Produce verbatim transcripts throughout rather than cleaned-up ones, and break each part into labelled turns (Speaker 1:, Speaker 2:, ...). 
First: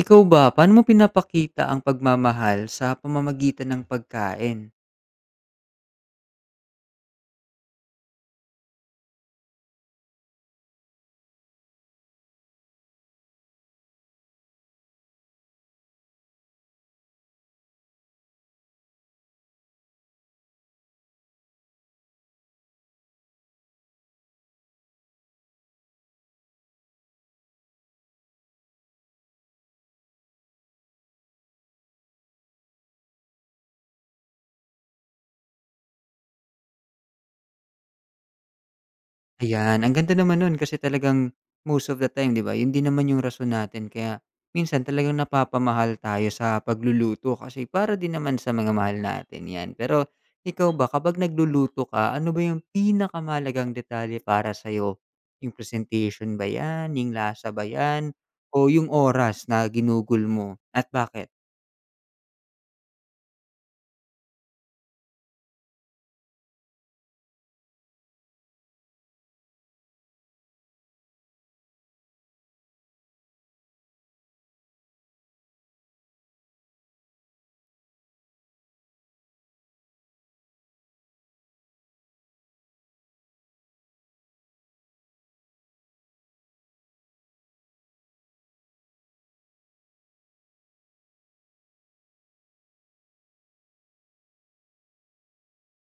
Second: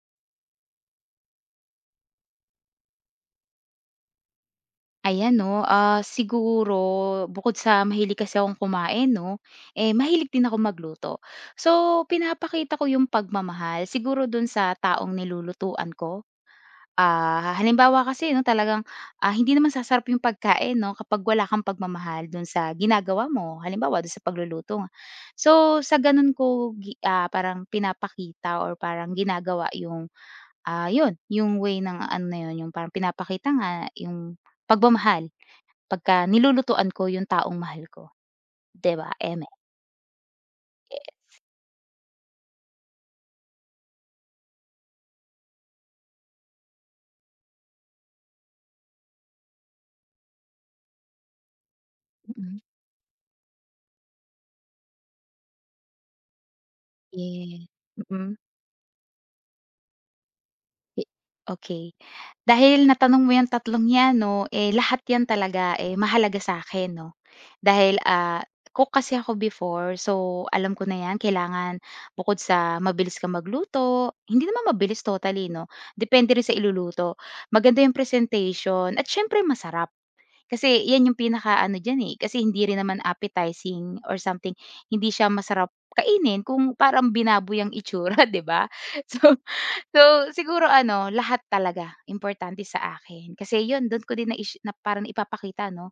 Speaker 1: Ikaw ba, paano mo pinapakita ang pagmamahal sa pamamagitan ng pagkain?
Speaker 2: Ayan 'no, ah, siguro bukod sa mahilig kasi akong kumain 'no, eh, mahilig din ako magluto. So, pinapakita ko yung pagmamahal siguro dun sa taong nilulutuan ko. Ah, halimbawa kasi 'no talagang, ah, hindi naman sasarap yung pagkain 'no kapag wala kang pagmamahal dun sa ginagawa mo, halimbawa dun sa pagluluto nga. So, sa ganun ko gi ah, parang pinapakita or parang ginagawa yung, ah, yun yung way ng ano na yun, yung parang pinapakita nga yung pagmamahal. Pagka nilulutuan ko yung taong mahal ko, 'di ba, eme.
Speaker 1: Ayan, ang ganda naman nun kasi talagang most of the time, 'di ba, yun din naman yung rason natin kaya minsan talagang napapamahal tayo sa pagluluto kasi para din naman sa mga mahal natin 'yan. Pero ikaw ba, kapag nagluluto ka, ano ba
Speaker 2: Mm.
Speaker 1: yung pinakamalagang detalye para sa'yo? Yung presentation ba 'yan, yung lasa
Speaker 2: Yeah,
Speaker 1: ba 'yan,
Speaker 2: mm.
Speaker 1: o yung oras na ginugol mo at
Speaker 2: Hi,
Speaker 1: bakit?
Speaker 2: okey. Dahil natanong mo yang tatlong 'yan 'no, eh, lahat 'yan talaga, eh, mahalaga sa'kin 'no. Dahil, ah, cook kasi ako before so alam ko na 'yan kailangan bukod sa mabilis kang magluto, hindi naman mabilis totally 'no, depende rin sa iluluto. Maganda yung presentation at siyempre masarap. Kasi 'yan yung pinakaano diyan, eh, kasi hindi rin naman appetizing or something, hindi siya masarap kainin kung parang binaboy ang itsura, 'di ba? So so, siguro ano, lahat talaga importante sa akin. Kasi 'yun, do'n ko din naish na parang ipapakita 'no,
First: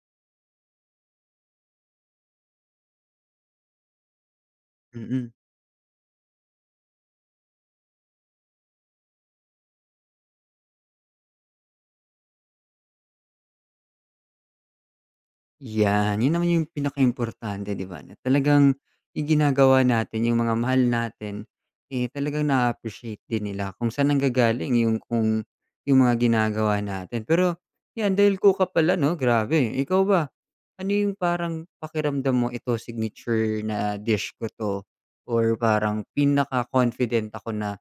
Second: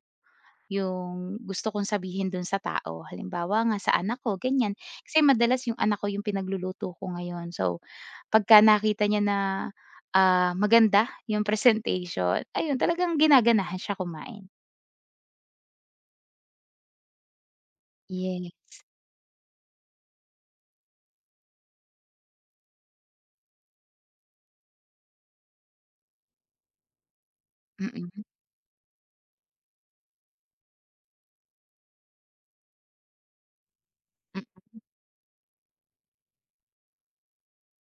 Speaker 2: yung gusto kong sabihin do'n sa tao. Halimbawa nga sa anak ko, ganiyan. Kasi
Speaker 1: Mm.
Speaker 2: madalas yung anak ko yung pinagluluto ko ngayon. So, pagka nakita niya na, ah, maganda yung presentation, ayun, talagang ginaganahan siya kumain.
Speaker 1: Yan, yun naman yung pinaka importante 'di ba, na
Speaker 2: Yes.
Speaker 1: talagang iginagawa natin yung mga mahal natin, eh, talagang na appreciate din nila kung saan nanggagaling yung kung yung mga ginagawa natin. Pero
Speaker 2: Mm,
Speaker 1: yan, dahil kuka pala 'no, grabe. Ikaw ba, ano yung parang pakiramdam mo, "Ito signature na dish
Speaker 2: hmm,
Speaker 1: ko 'to," or parang, "Pinaka-confident ako na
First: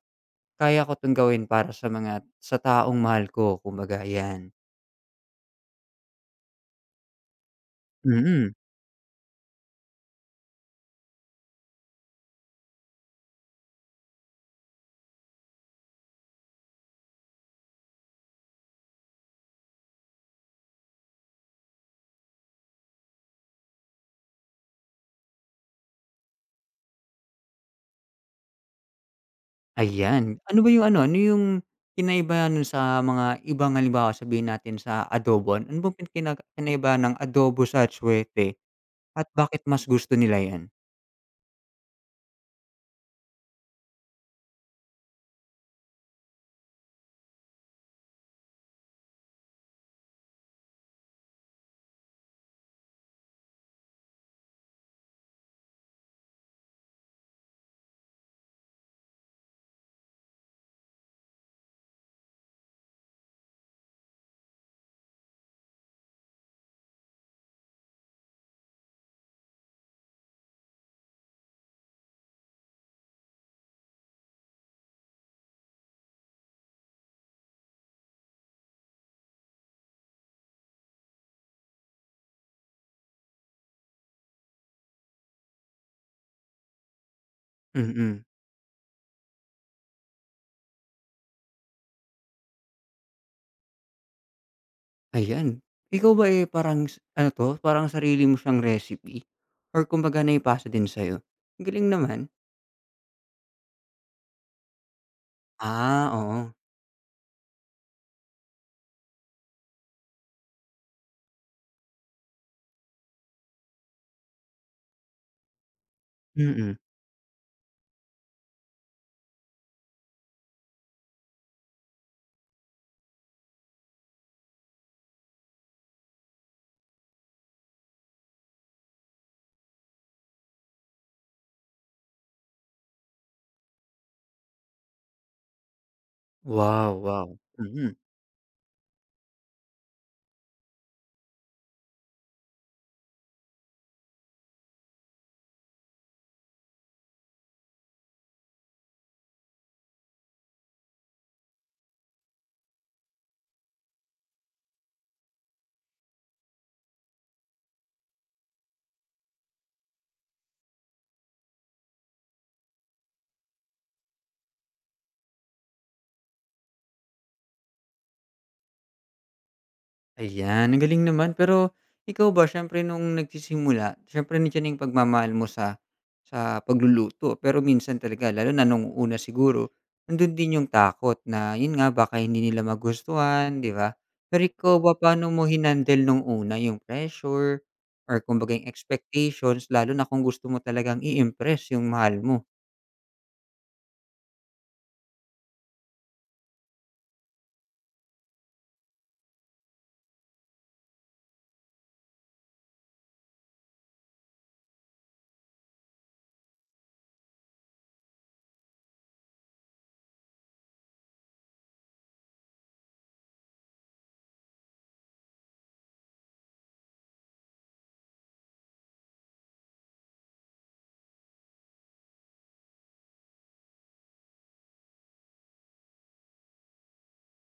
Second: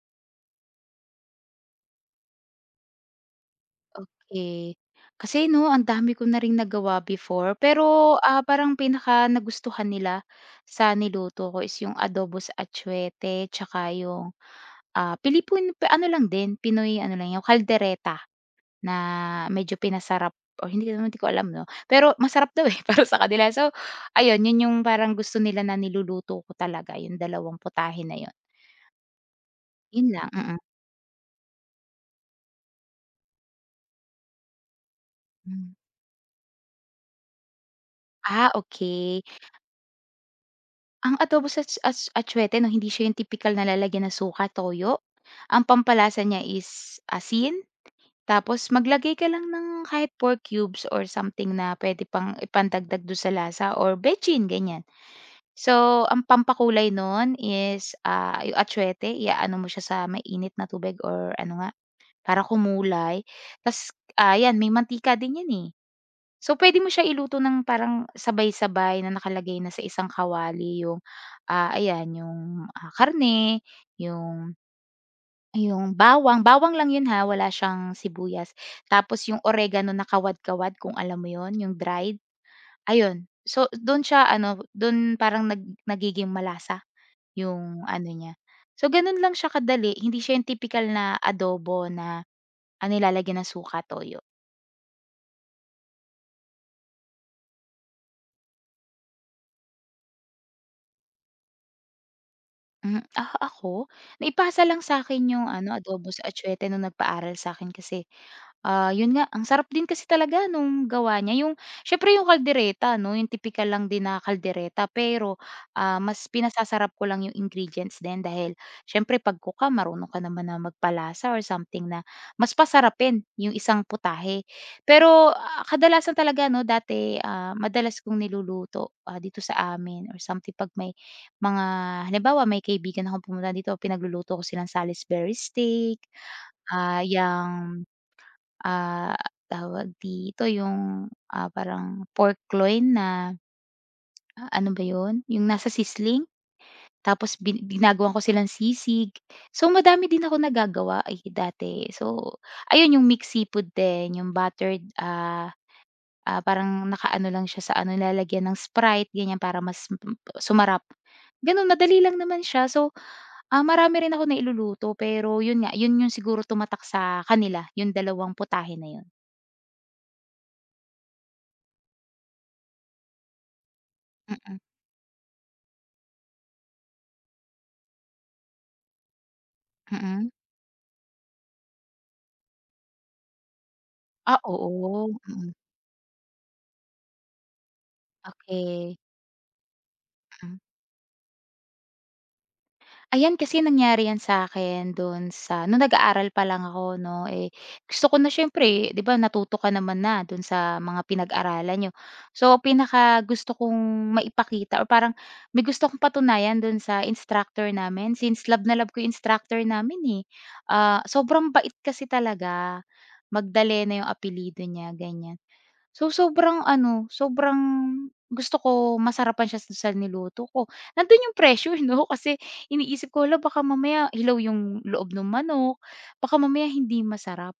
Speaker 1: kaya ko 'tong gawin para sa mga sa taong mahal ko," kumbaga, yan?
Speaker 2: okey. Kasi 'no, ang dami ko na ring nagawa before pero, ah,
Speaker 1: Mm.
Speaker 2: parang pinaka nagustuhan nila sa niluto ko is yung adobo sa atchwete tsaka yung, ah, Pilipin pe ano lang din, Pinoy ano lang, yung kaldereta na medyo pinasarap o hindi ko naman, 'di ko alam 'no, pero masarap daw, eh, para sa kanila. So ayun, yun yung parang gusto nila na niluluto ko talaga, yung dalawang putahe na yun. Yun lang,
Speaker 1: Ayan.
Speaker 2: mm.
Speaker 1: Ano ba yung ano, ano yung kinaiba nun sa mga ibang halimbawa sabihin natin sa adobo,
Speaker 2: Hmm.
Speaker 1: ano bang pin- kina kinaiba ng adobo sa
Speaker 2: Ah,
Speaker 1: atsuete
Speaker 2: okey.
Speaker 1: at bakit mas gusto nila 'yan?
Speaker 2: Ang adobo sa ats ats atsuete 'no, hindi siya yung tipikal na lalagyan ng suka, toyo. Ang pampalasa niya is asin, tapos maglagay ka lang ng kahit pork cubes or something na pwede pang ipandagdag do sa lasa or bechin, ganyan. So, ang pampakulay nun is, ah, yung atsuete iaano mo siya sa mainit na tubig or ano nga, para kumulay. Tas, ah, may mantika din 'yan, eh. So, puwede mo siya iluto ng parang sabay-sabay na nakalagay na sa isang kawali yung, ah, ayan yung, ah, karne, yung yung bawang, bawang lang yun, ha, wala siyang sibuyas. Tapos yung oregano na kawad-kawad kung alam mo yun, yung dried, ayun. So, dun siya ano, dun parang nag nagiging malasa yung ano
Speaker 1: Mm,
Speaker 2: niya. So, ganun lang siya kadali, hindi siya yung tipikal na adobo na, ah, nilalagyan ng suka, toyo.
Speaker 1: ayan. Ikaw ba, eh, parang s ano 'to, parang sarili mo siyang recipe or kumbaga naipasa din sa'yo? Ang galing naman.
Speaker 2: Hmm, ah, ako? Naipasa lang sa'kin yung ano, adobo
Speaker 1: Ah,
Speaker 2: sa
Speaker 1: oo.
Speaker 2: atchwete nung nagpaaral sa'kin kasi, ah, yun nga, ang sarap din kasi talaga nung gawa niya. Yung siyempre yung kaldereta 'no, yung tipikal lang din na kaldereta pero, ah, mas
Speaker 1: Mm.
Speaker 2: pinasasarap ko lang yung ingredients din dahil siyempre 'pag cook ka marunong ka naman na magpalasa or something na mas pasarapin yung isang putahe. Pero, ah, kadalasan talaga 'no, dati, ah, madalas kong niluluto, ah, dito sa amin or something 'pag may mga halimbawa may kaibigan akong pumunta dito pinagluluto ko silang Salisbury steak,
Speaker 1: Wow,
Speaker 2: ah,
Speaker 1: wow.
Speaker 2: yang,
Speaker 1: Mm.
Speaker 2: ah, tawag dito yung, ah, parang pork loin na ah, ano ba yun, yung nasa sizzling tapos bin ginagawan ko silang sisig. So madami din ako nagagawa, eh, dati. So ayun yung mixed seafood din, yung buttered, ah, ah, parang nakaano lang siya sa ano nilalagyan ng Sprite ganyan para mas mm, sumarap. Ganun madali lang naman siya so ah, marami rin ako nailuluto pero yun nga, yun yung siguro tumatak sa kanila, yung dalawang putahe na yun.
Speaker 1: Ayan, ang galing naman. Pero ikaw ba siyempre nung nagsisimula, siyempre
Speaker 2: Mm,
Speaker 1: nandiyan na yung pagmamahal mo sa sa pagluluto. Pero minsan talaga lalo na nung una siguro,
Speaker 2: mm.
Speaker 1: nandun din yung takot na yun nga baka hindi nila magustuhan, 'di ba?
Speaker 2: Ah,
Speaker 1: Pero ikaw ba
Speaker 2: oo,
Speaker 1: paano mo
Speaker 2: mm,
Speaker 1: hinandel nung una yung pressure or kumbaga yung
Speaker 2: okey.
Speaker 1: expectations lalo na kung gusto
Speaker 2: Hmm.
Speaker 1: mo talagang i-impress yung mahal mo?
Speaker 2: Ayan, kasi nangyari 'yan sa akin do'n sa nung nag-aaral pa lang ako 'no, eh, gusto ko na siyempre eh, 'di ba natuto ka naman na do'n sa mga pinag-aralan niyo. So, pinaka pinakagusto kong maipakita or parang may gusto akong patunayan do'n sa instructor namin since love na love ko 'yung instructor namin, eh. Ah, sobrang bait kasi talaga, Magdalena 'yung apelyido niya, ganyan. So, sobrang ano, sobrang gusto ko masarapan siya sa niluto ko. Nandun yung pressure 'no, kasi iniisip ko, hala baka mamaya hilaw yung loob ng manok, baka mamaya hindi masarap.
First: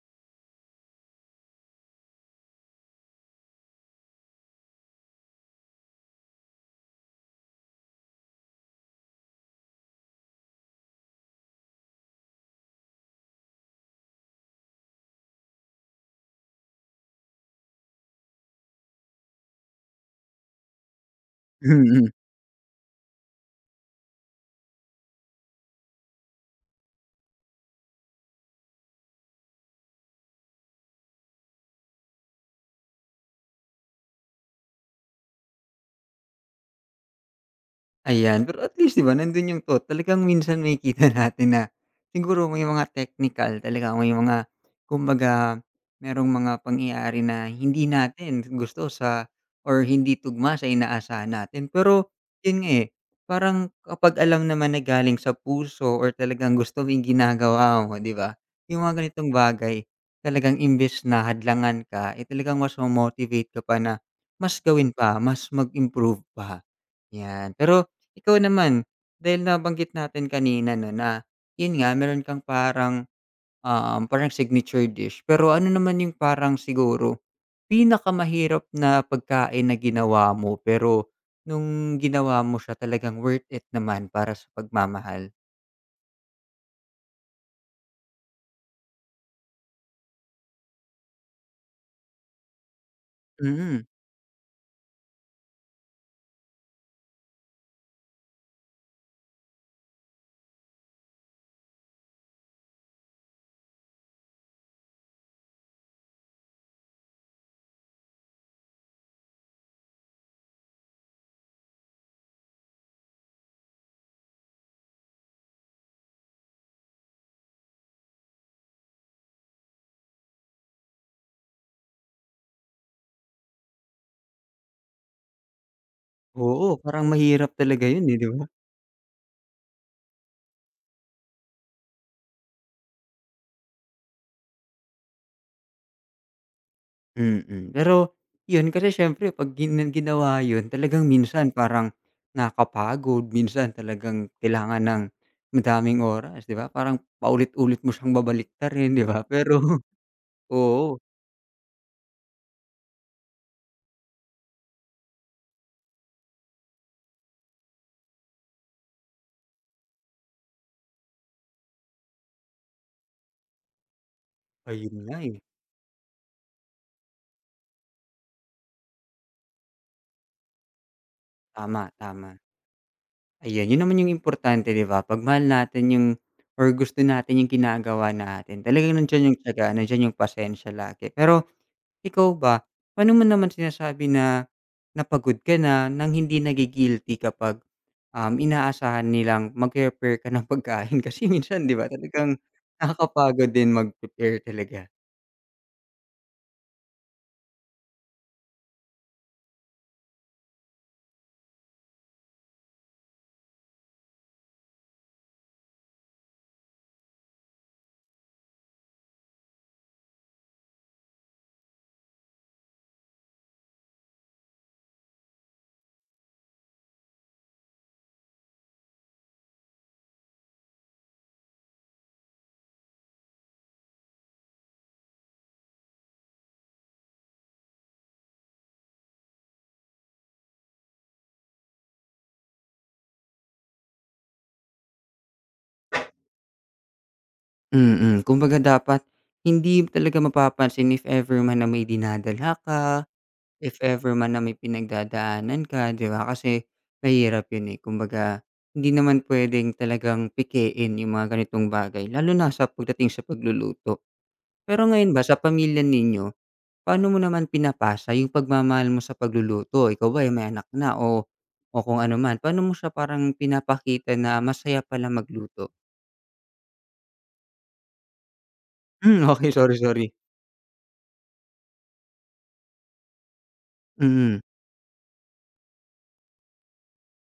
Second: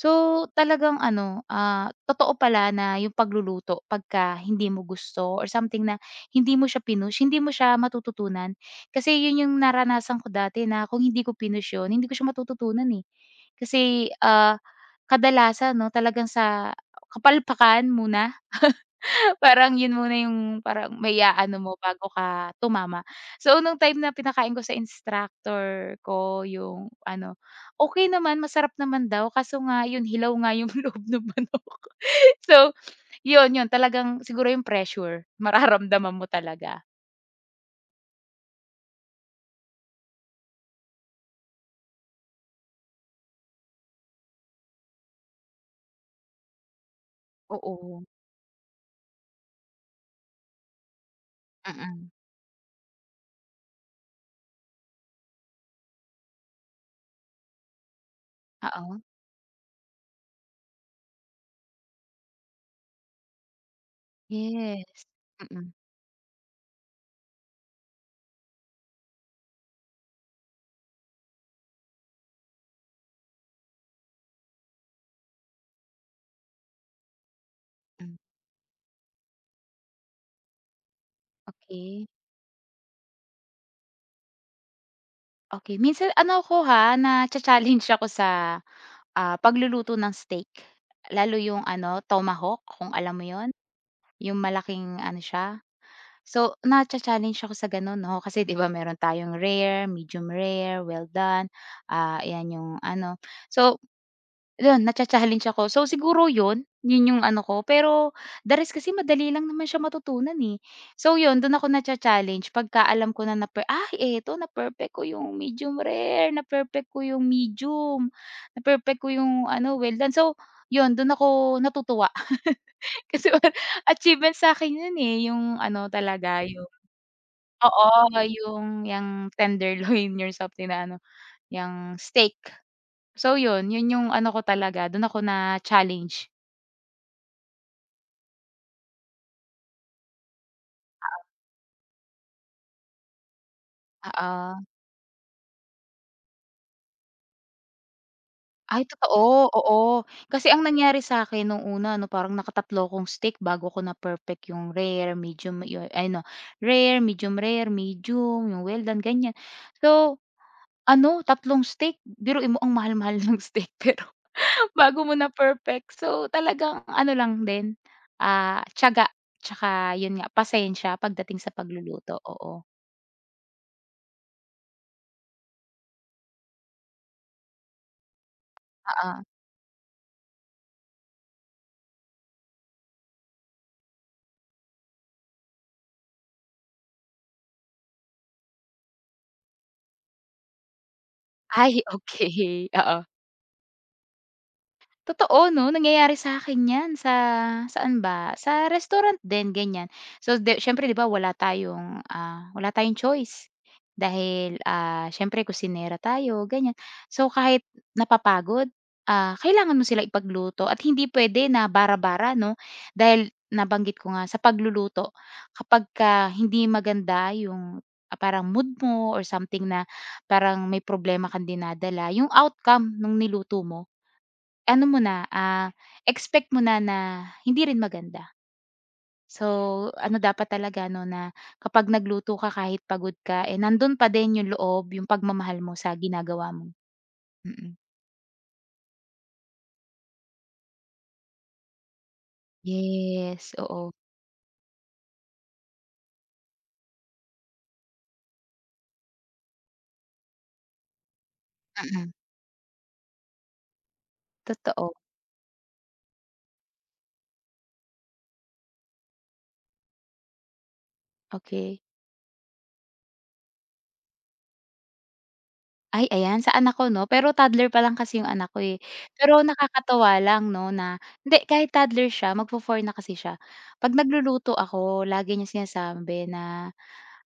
Speaker 2: So, talagang ano, ah, totoo pala na yung pagluluto pagka hindi mo gusto or something na hindi mo siya pinush, hindi mo siya matututunan. Kasi yun yung naranasan ko dati na kung hindi ko pinush yun, hindi ko siya matututunan, eh. Kasi, ah, kadalasan 'no, talagang sa kapalpakan muna. Parang yun muna yung parang maiaano mo bago ka tumama. So, nung time na pinakain ko sa instructor ko yung ano, okey naman, masarap naman daw kaso nga yun hilaw nga yung loob ng manok. So, yun, yun talagang siguro yung pressure mararamdaman mo talaga.
Speaker 1: Ayan, pero at least 'di ba nandun yung thought talagang minsan makikita natin na siguro may mga technical talaga, may mga kumbaga merong mga pangyayari na hindi
Speaker 2: Oo,
Speaker 1: natin gusto sa or hindi tugma sa inaasahan natin.
Speaker 2: mm.
Speaker 1: Pero yun nga, eh, parang kapag alam naman na galing sa puso or talagang gusto mo yung ginagawa mo 'di ba, yung
Speaker 2: Oo,
Speaker 1: mga ganitong bagay talagang imbes na hadlangan ka, eh, talagang mas motivate ka pa na mas gawin
Speaker 2: yes.
Speaker 1: pa, mas
Speaker 2: Mm,
Speaker 1: mag-improve pa, 'yan. Pero ikaw naman, dahil nabanggit natin kanina 'no na, yun nga meron kang parang, um, parang signature dish, pero ano naman yung parang siguro
Speaker 2: hmm,
Speaker 1: pinakamahirap na pagkain na ginawa mo, pero nung
Speaker 2: okey.
Speaker 1: ginawa mo siya talagang worth it naman para sa pagmamahal?
Speaker 2: Okey, minsan ano ako ha, nacha-challenge ako sa, ah, pagluluto ng steak. Lalo yung ano, tomahawk kung alam mo yun?
Speaker 1: Mm,
Speaker 2: Yung malaking ano siya, so nacha-challenge ako sa gano'n 'no, kasi 'di ba meron tayong rare, medium rare, well done, ah, ayan yung ano. So yun, nacha-challenge ako. So siguro yun, yun yung ano ko, pero the rest kasi madali lang naman siya matutunan, eh. So yun, dun ako na challenge pagka alam ko na na per "Ay eto na-perfect ko yung medium rare, na-perfect ko yung medium, na-perfect ko yung ano, well done." So yun, dun ako natutuwa. Kasi parang achievement sa'kin 'yun, eh, yung ano talaga
Speaker 1: oo
Speaker 2: yung
Speaker 1: parang mahirap talaga
Speaker 2: oo,
Speaker 1: yun, eh, 'di ba?
Speaker 2: yung yung tenderloin yung something na ano, yung steak. So 'yun, 'yun yung ano ko talaga, do'n ako na-challenge.
Speaker 1: Mm, pero yun kasi siyempre 'pag gina ginawa yun talagang minsan parang nakakapagod, minsan talagang kailangan
Speaker 2: Oo.
Speaker 1: ng madaming oras, 'di ba? Parang paulit-ulit mo siyang
Speaker 2: Ay
Speaker 1: babaliktarin, 'di ba?
Speaker 2: totoo,
Speaker 1: Pero
Speaker 2: oo. Kasi ang
Speaker 1: oo,
Speaker 2: nangyari sa'kin nung una ano parang naka-tatlo akong steak bago ko na-perfect yung rare, medium yu ano, rare, medium rare, medium, yung well done, ganyan. So ano, tatlong steak, biruin mo ang mahal-mahal ng steak pero
Speaker 1: ayun
Speaker 2: bago mo
Speaker 1: nga,
Speaker 2: na
Speaker 1: eh.
Speaker 2: perfect. So, talagang ano lang din, ah, tiyaga tsaka yun nga pasensya pagdating sa
Speaker 1: Tama,
Speaker 2: pagluluto,
Speaker 1: tama.
Speaker 2: oo.
Speaker 1: Ayan, yun naman yung importante, 'di ba? 'Pag mahal natin yung or gusto natin yung ginagawa natin, talagang
Speaker 2: Oo.
Speaker 1: nandiyan yung tiyaga, nandiyan yung pasensya lagi. Pero ikaw ba, paano mo naman sinasabi na napagod ka na nang hindi nagi kapag, um, inaasahan nilang mag-prepare ka ng pagkain? Kasi minsan
Speaker 2: Ay,
Speaker 1: 'di ba talagang
Speaker 2: okey, oo.
Speaker 1: nakakapagod din mag-prepare talaga.
Speaker 2: Totoo 'no, nangyayari sa'kin 'yan sa saan ba, sa restaurant din ganyan. So, di siyempre 'di ba wala tayong, ah, wala tayong choice dahil, ah, siyempre kusinera tayo ganyan. So, kahit napapagod, ah, kailangan mo sila ipagluto at hindi puwede na bara-bara 'no, dahil nabanggit ko nga sa pagluluto kapagka hindi maganda yung, ah, parang mood mo or something na parang may problema kang dinadala, yung outcome nung niluto mo ano mo na, ah, expect mo na na hindi rin maganda. So, ano dapat talaga 'no, na kapag nagluto ka kahit pagod ka, eh, nandun pa din yung loob, yung pagmamahal mo sa ginagawa mo. Mm.
Speaker 1: Mm, kumbaga dapat hindi talaga mapapansin if ever man na may dinadala ka,
Speaker 2: Yes,
Speaker 1: if
Speaker 2: oo.
Speaker 1: ever man na may pinagdadaanan ka, 'di ba? Kasi mahirap 'yun, eh. Kumbaga hindi naman puwedeng talagang pikein yung mga ganitong bagay
Speaker 2: Mm,
Speaker 1: lalo na sa pagdating sa pagluluto. Pero
Speaker 2: totoo.
Speaker 1: ngayon ba sa pamilya ninyo, paano mo naman pinapasa yung pagmamahal mo sa pagluluto? Ikaw ba, eh, may anak na o o
Speaker 2: Okay.
Speaker 1: kung ano man, paano mo siya parang pinapakita na masaya pala magluto?
Speaker 2: Ay ayan, sa anak ko 'no, pero toddler pa lang kasi yung anak ko, eh.
Speaker 1: Hmm,
Speaker 2: Pero
Speaker 1: okay sorry, sorry.
Speaker 2: nakakatuwa lang 'no, na hindi kahit toddler siya, magfo-four na kasi siya. 'Pag
Speaker 1: Mm,
Speaker 2: nagluluto ako lagi niya sinasabi na,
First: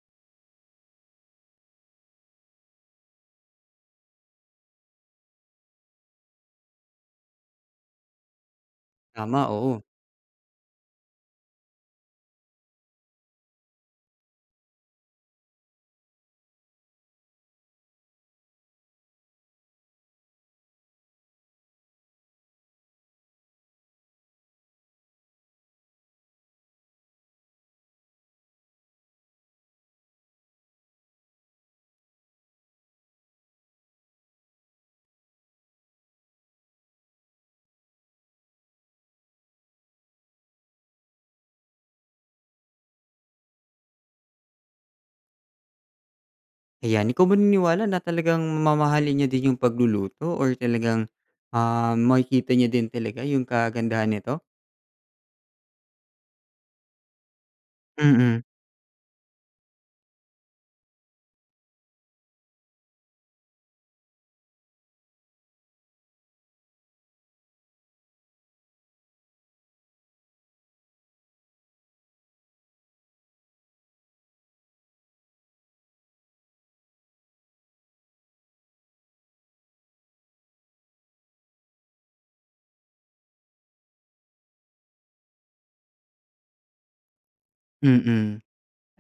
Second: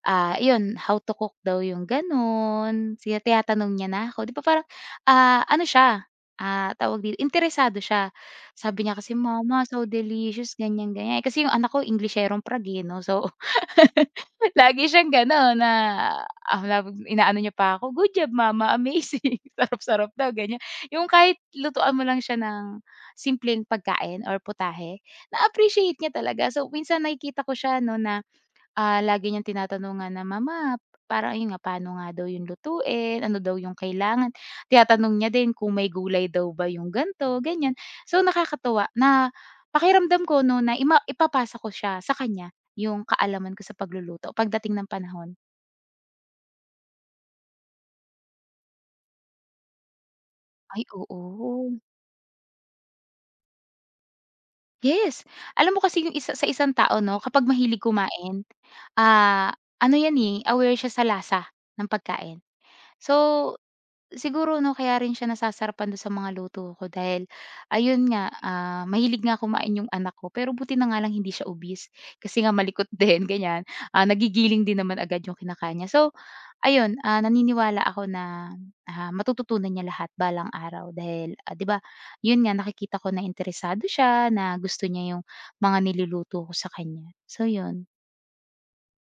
Speaker 2: ah, iyon how to cook daw yung gano'n, sina tinatanong niya na ako. 'Di ba parang, ah, ano siya, ah, tawag dito, interesado siya. Sabi niya kasi,
Speaker 1: tama,
Speaker 2: "Mama,
Speaker 1: oo.
Speaker 2: so delicious," ganyan, ganyan. Kasi yung anak ko Englisherong Prague, eh, 'no, so lagi siyang gano'n na, ah, laging inaano niya pa ako, "Good job mama, amazing, sarap-sarap daw," ganyan. Yung kahit lutuan mo lang siya ng simpleng pagkain or putahe, na-appreciate niya talaga. So, minsan nakikita ko siya 'no na ah, lagi niyang tinatanungan na, "Mama, parang ayun nga, paano nga daw 'yung lutuin, ano daw 'yung kailangan?" Tinatanong niya din kung may gulay daw ba 'yung ganito, ganiyan. So, nakakatuwa na pakiramdam ko 'no na ima ipapasa ko siya sa kanya 'yung kaalaman ko sa pagluluto pagdating ng panahon.
Speaker 1: Ayan, ikaw ba naniniwala na talagang mamahalin niya din yung pagluluto or
Speaker 2: Ay,
Speaker 1: talagang,
Speaker 2: oo.
Speaker 1: ah, makikita niya din talaga yung kagandahan nito?
Speaker 2: Yes. Alam mo kasi 'yung isa sa isang tao 'no kapag mahilig
Speaker 1: Mm,
Speaker 2: kumain, ah, ano 'yan, eh, aware siya sa lasa ng pagkain. So siguro 'no, kaya rin siya nasasarapan dun sa mga luto ko dahil ayun nga, ah, mahilig nga kumain yung anak ko pero buti na nga lang hindi siya obese kasi nga malikot din ganyan, ah, nagigiling din naman agad yung kinakain niya. So ayun, ah, naniniwala ako na, ah, matututunan niya lahat balang araw dahil, ah, 'di ba yun nga nakikita ko na interesado siya, na gusto niya yung mga niluluto ko sa kanya. So yun,
Speaker 1: mm.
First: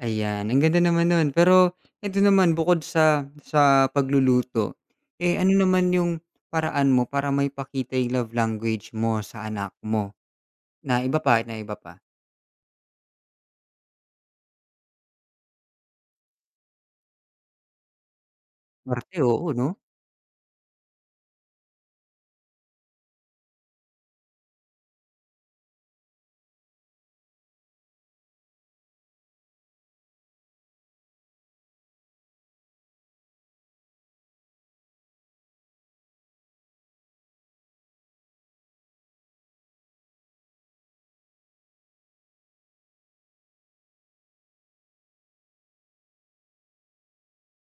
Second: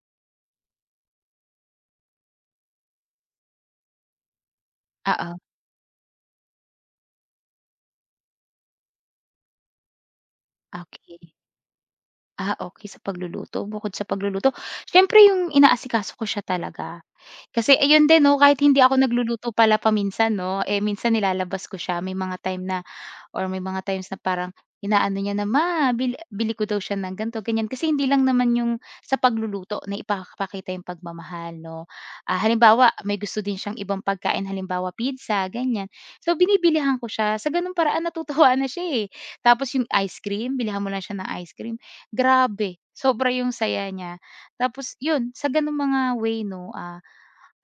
Speaker 1: Ayan, ang ganda naman nun. Pero ito naman bukod sa sa pagluluto, eh,
Speaker 2: oo,
Speaker 1: ano naman yung paraan mo para maipakita yung love language mo sa anak mo? Na iba
Speaker 2: okey.
Speaker 1: pa, na iba pa?
Speaker 2: Ah, okay sa pagluluto, bukod sa pagluluto, siyempre yung inaasikaso ko siya talaga. Kasi ayun din 'no, kahit hindi ako
Speaker 1: Parte,
Speaker 2: nagluluto
Speaker 1: oo 'no?
Speaker 2: pala paminsan 'no, eh, minsan nilalabas ko siya. May mga time na or may mga times na parang inaano niya na, "Ma, bili bili ko daw siya ng ganito, ganyan." Kasi hindi lang naman yung sa pagluluto na ipapakita yung pagmamahal 'no. Ah, halimbawa, may gusto din siyang ibang pagkain, halimbawa pizza, ganyan. So, binibilihan ko siya. Sa gano'ng paraan natutuwa na siya, eh. Tapos yung ice cream, bilhan mo lang siya ng ice cream. Grabe, sobra yung saya niya. Tapos yun, sa gano'ng mga way 'no, ah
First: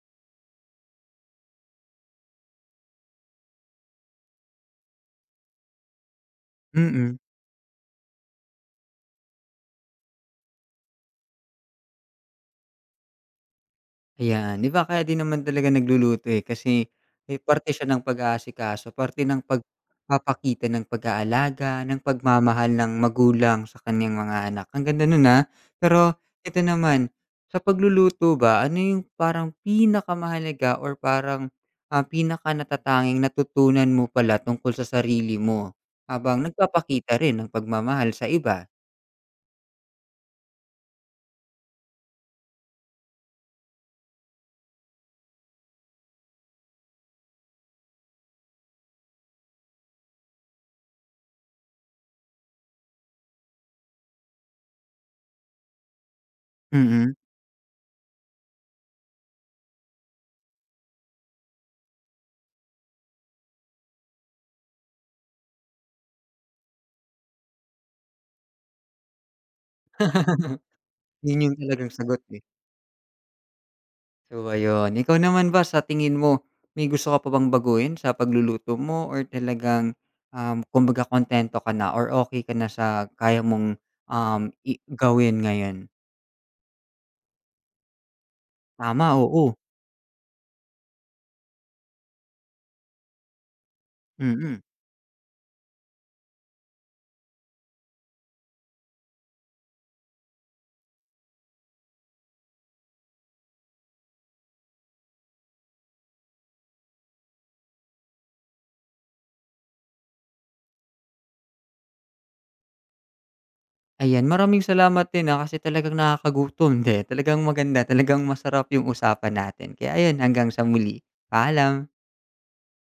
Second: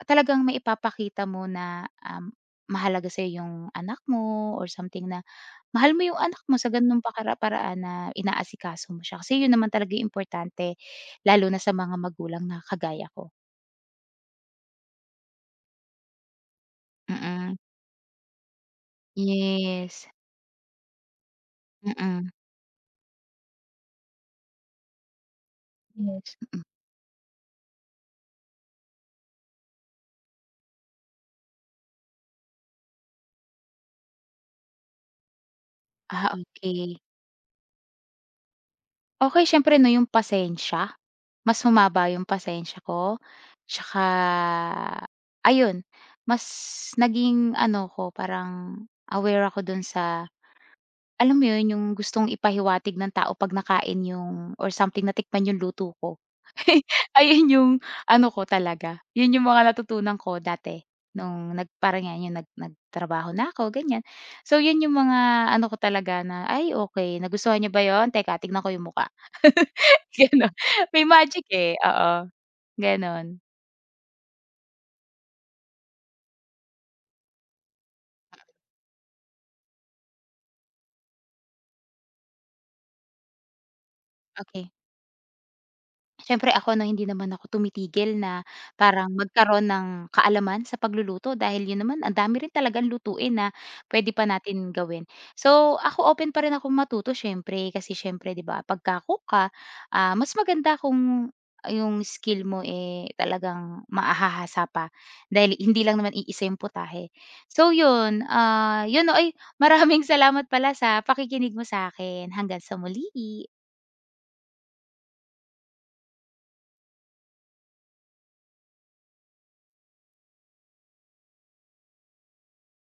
Speaker 2: talagang maipapakita mo na, um, mahalaga sa'yo yung anak mo or something na mahal mo yung anak mo sa gano'ng
Speaker 1: Mm.
Speaker 2: pakara paraan na inaasikaso mo siya. Kasi 'yun naman talaga yung importante lalo na sa mga magulang na kagaya ko.
Speaker 1: Ayan, 'di ba kaya din naman talaga nagluluto, eh, kasi, eh,
Speaker 2: Mm.
Speaker 1: parte siya ng pag-aasikaso, parte ng
Speaker 2: Yes.
Speaker 1: pagpapakita ng pag-aalaga, ng
Speaker 2: Mm.
Speaker 1: pagmamahal ng magulang sa kaniyang mga anak. Ang ganda no'n, ah. Pero
Speaker 2: Yes.
Speaker 1: ito
Speaker 2: Mm.
Speaker 1: naman, sa pagluluto ba, ano yung parang pinakamahalaga or parang, ah, pinakanatatanging natutunan mo pala tungkol sa sarili mo
Speaker 2: Ah,
Speaker 1: habang
Speaker 2: okay
Speaker 1: nagpapakita rin ng pagmamahal sa iba?
Speaker 2: Okay. Siyempre 'no, yung pasensya. Mas humaba yung pasensya ko, tsaka ayun, mas naging ano ko, parang aware ako dun sa alam mo 'yun, yung gustong ipahiwatig ng tao 'pag nakain yung or something natikman yung luto ko.
Speaker 1: Mm,
Speaker 2: Ayun yung ano ko talaga, 'yun yung mga natutunan ko dati nung nag parang nga yung nag nagtrabaho na ako, ganiyan. So 'yun yung mga ano ko talaga na, "Ay okey, nagustuhan niyo ba 'yun? Teka tignan ko yung mukha." Gano'n, may
Speaker 1: 'yun
Speaker 2: magic,
Speaker 1: yung
Speaker 2: eh,
Speaker 1: talagang sagot,
Speaker 2: oo,
Speaker 1: eh.
Speaker 2: gano'n.
Speaker 1: So ayun, ikaw naman ba sa tingin mo, may gusto ka pa bang baguhin sa pagluluto mo or talagang, um, kumbaga kontento ka na or okay ka na sa kaya mong, um,
Speaker 2: Okay.
Speaker 1: i gawin ngayon?
Speaker 2: Siyempre ako 'no, hindi naman ako tumitigil na
Speaker 1: Tama,
Speaker 2: parang
Speaker 1: oo,
Speaker 2: magkaroon ng kaalaman sa pagluluto dahil yun naman ang dami rin talagang lutuin na puwede pa
Speaker 1: mm.
Speaker 2: natin gawin. So, ako open pa rin akong matuto siyempre, kasi siyempre 'di ba pagka-cook ka, ah, mas maganda kung ah, yung skill mo, eh, talagang mahahasa pa dahil hindi lang naman iisa yung putahe. So yun, ah, yun 'no, ay maraming salamat pala sa pakikinig mo sa akin. Hanggang sa muli.
Speaker 1: Ayan, maraming salamat din, ah, kasi talagang nakakagutom din. Talagang maganda, talagang masarap yung usapan natin. Kaya ayun, hanggang sa muli, paalam.